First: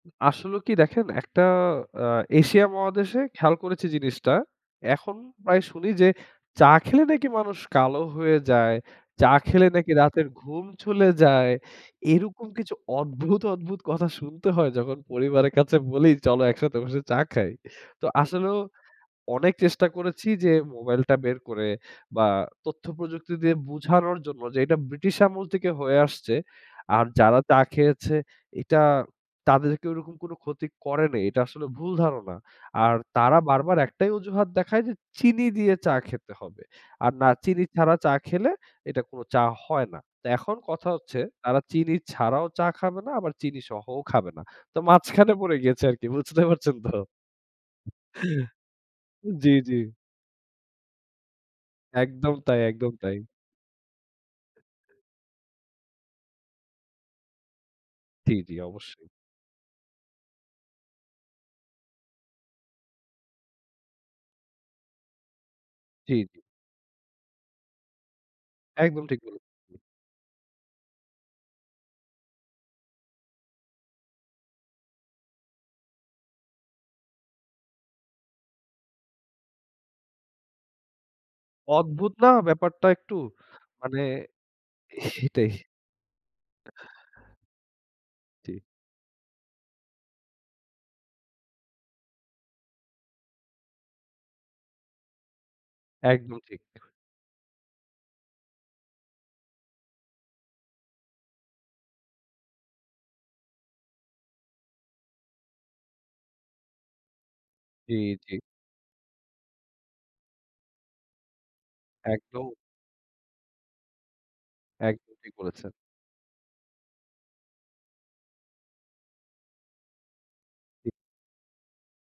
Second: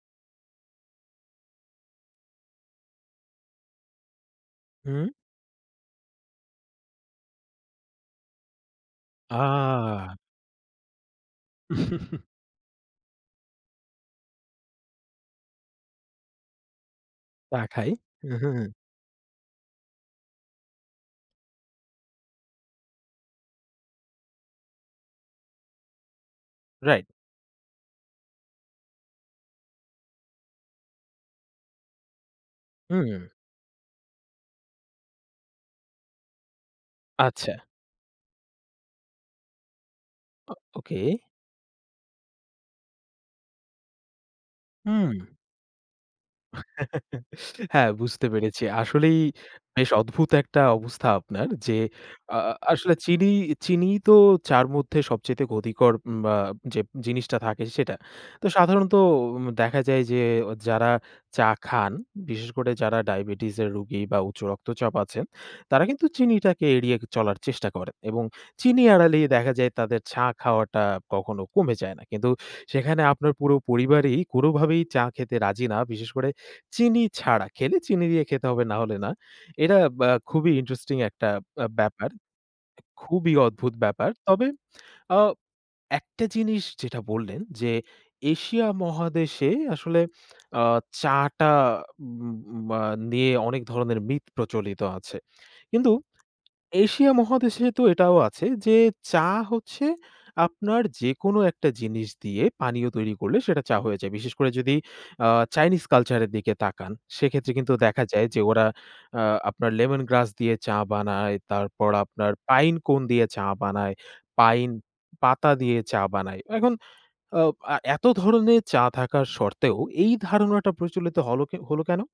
আসলেও কি দেখেন একটা আ এশিয়া মহাদেশে খেয়াল করেছি জিনিসটা। হুম। এখন প্রায় শুনি যে চা খেলে নাকি মানুষ কালো হয়ে যায়। চা খেলে নাকি আ রাতের ঘুম চলে যায়। এরকম কিছু অদ্ভুত, অদ্ভুত কথা শুনতে হয় যখন পরিবারের কাছে বলি, "চল একসাথে বসে চা খাই।" চা খাই। তো উ আসলেও হুম। অনেক চেষ্টা করেছি যে মোবাইলটা বের করে বা তথ্য প্রযুক্তি দিয়ে বোঝানোর জন্য যে এটা ব্রিটিশ আমল থেকে হয়ে আসছে। আর রাইট। যারা চা খেয়েছে এটা তাদেরকে ওরকম কোনো ক্ষতি করেনি। এটা আসলেও ভুল ধারণা। আর হুম। তারা বারবার ১ টাই অজুহাত দেখায় যে চিনি দিয়ে চা খেতে হবে। আর না আচ্ছা। চিনি ছাড়া চা খেলে এটা কোনো চা হয় না। তা ও এখন কথা ওকে। হচ্ছে তারা চিনি ছাড়াও চা খাবে না আবার চিনি সহও খাবে না। তো হুম। মাঝখানে পড়ে গেছে আরকি বুঝতে পারছেন তো? হ্যাঁ, বুঝতে পেরেছি। আসলেই জি, জি। বেশ অদ্ভুত একটা অবস্থা আপনার যে একদম আ আ তাই, একদম আসলে তাই। চিনি চিনিই তো চা'র মধ্যে সবচাইতে ক্ষতিকর বা যে জিনিসটা থাকে সেটা। জি, তো জি সাধারণত অবশ্যই। দেখা যায় যে যারা চা খান, বিশেষ করে যারা ডায়াবেটিসের রোগী বা উচ্চ রক্তচাপ আছে। তারা কিন্তু ঠিক। চিনিটাকে এড়িয়ে চলার চেষ্টা করে। এবং চিনি একদম ঠিক এড়ালেই বলেছেন। দেখা যায় তাদের চা খাওয়াটা কখনো কমে যায় না। কিন্তু সেখানে আপনার পুরো পরিবারই কোনোভাবেই চা খেতে রাজি না। বিশেষ করে চিনি ছাড়া খেলে চিনি দিয়ে খেতে হবে নাহলে না। এটা ব্য খুবই ইন্টারেস্টিং একটা আ ব্যাপার। অদ্ভুত না এ ব্যাপারটা একটু খুবই অদ্ভুত মানে ব্যাপার। তবে আ সেটাই। একটা জিনিস যেটা বললেন যে জি। এশিয়া মহাদেশে আসলে আ চা'টা ম্মা নিয়ে অনেক ধরনের মিথ প্রচলিত আছে। কিন্তু একদম ঠিক। এশিয়া মহাদেশে তো এটাও আছে যে চা হচ্ছে আপনার যেকোনো একটা জিনিস দিয়ে পানীয় তৈরি করলে সেটা চা হয়ে যায়। বিশেষ করে যদি আ চাইনিজ কালচার এর দিকে তাকান, সেক্ষেত্রে কিন্তু জি, দেখা যায় জি। যে ওরা আ আপনার লেমন গ্রাস দিয়ে চা বানায়। তারপর আপনার একদম। পাইন কোন দিয়ে চা বানায়। পাইন একদম ঠিক পাতা বলেছেন। দিয়ে চা বানায়। এখন এ আ এত ধরনের চা থাকা শর্তেও এই ধারণাটা প্রচলিত হলও হল কেনো?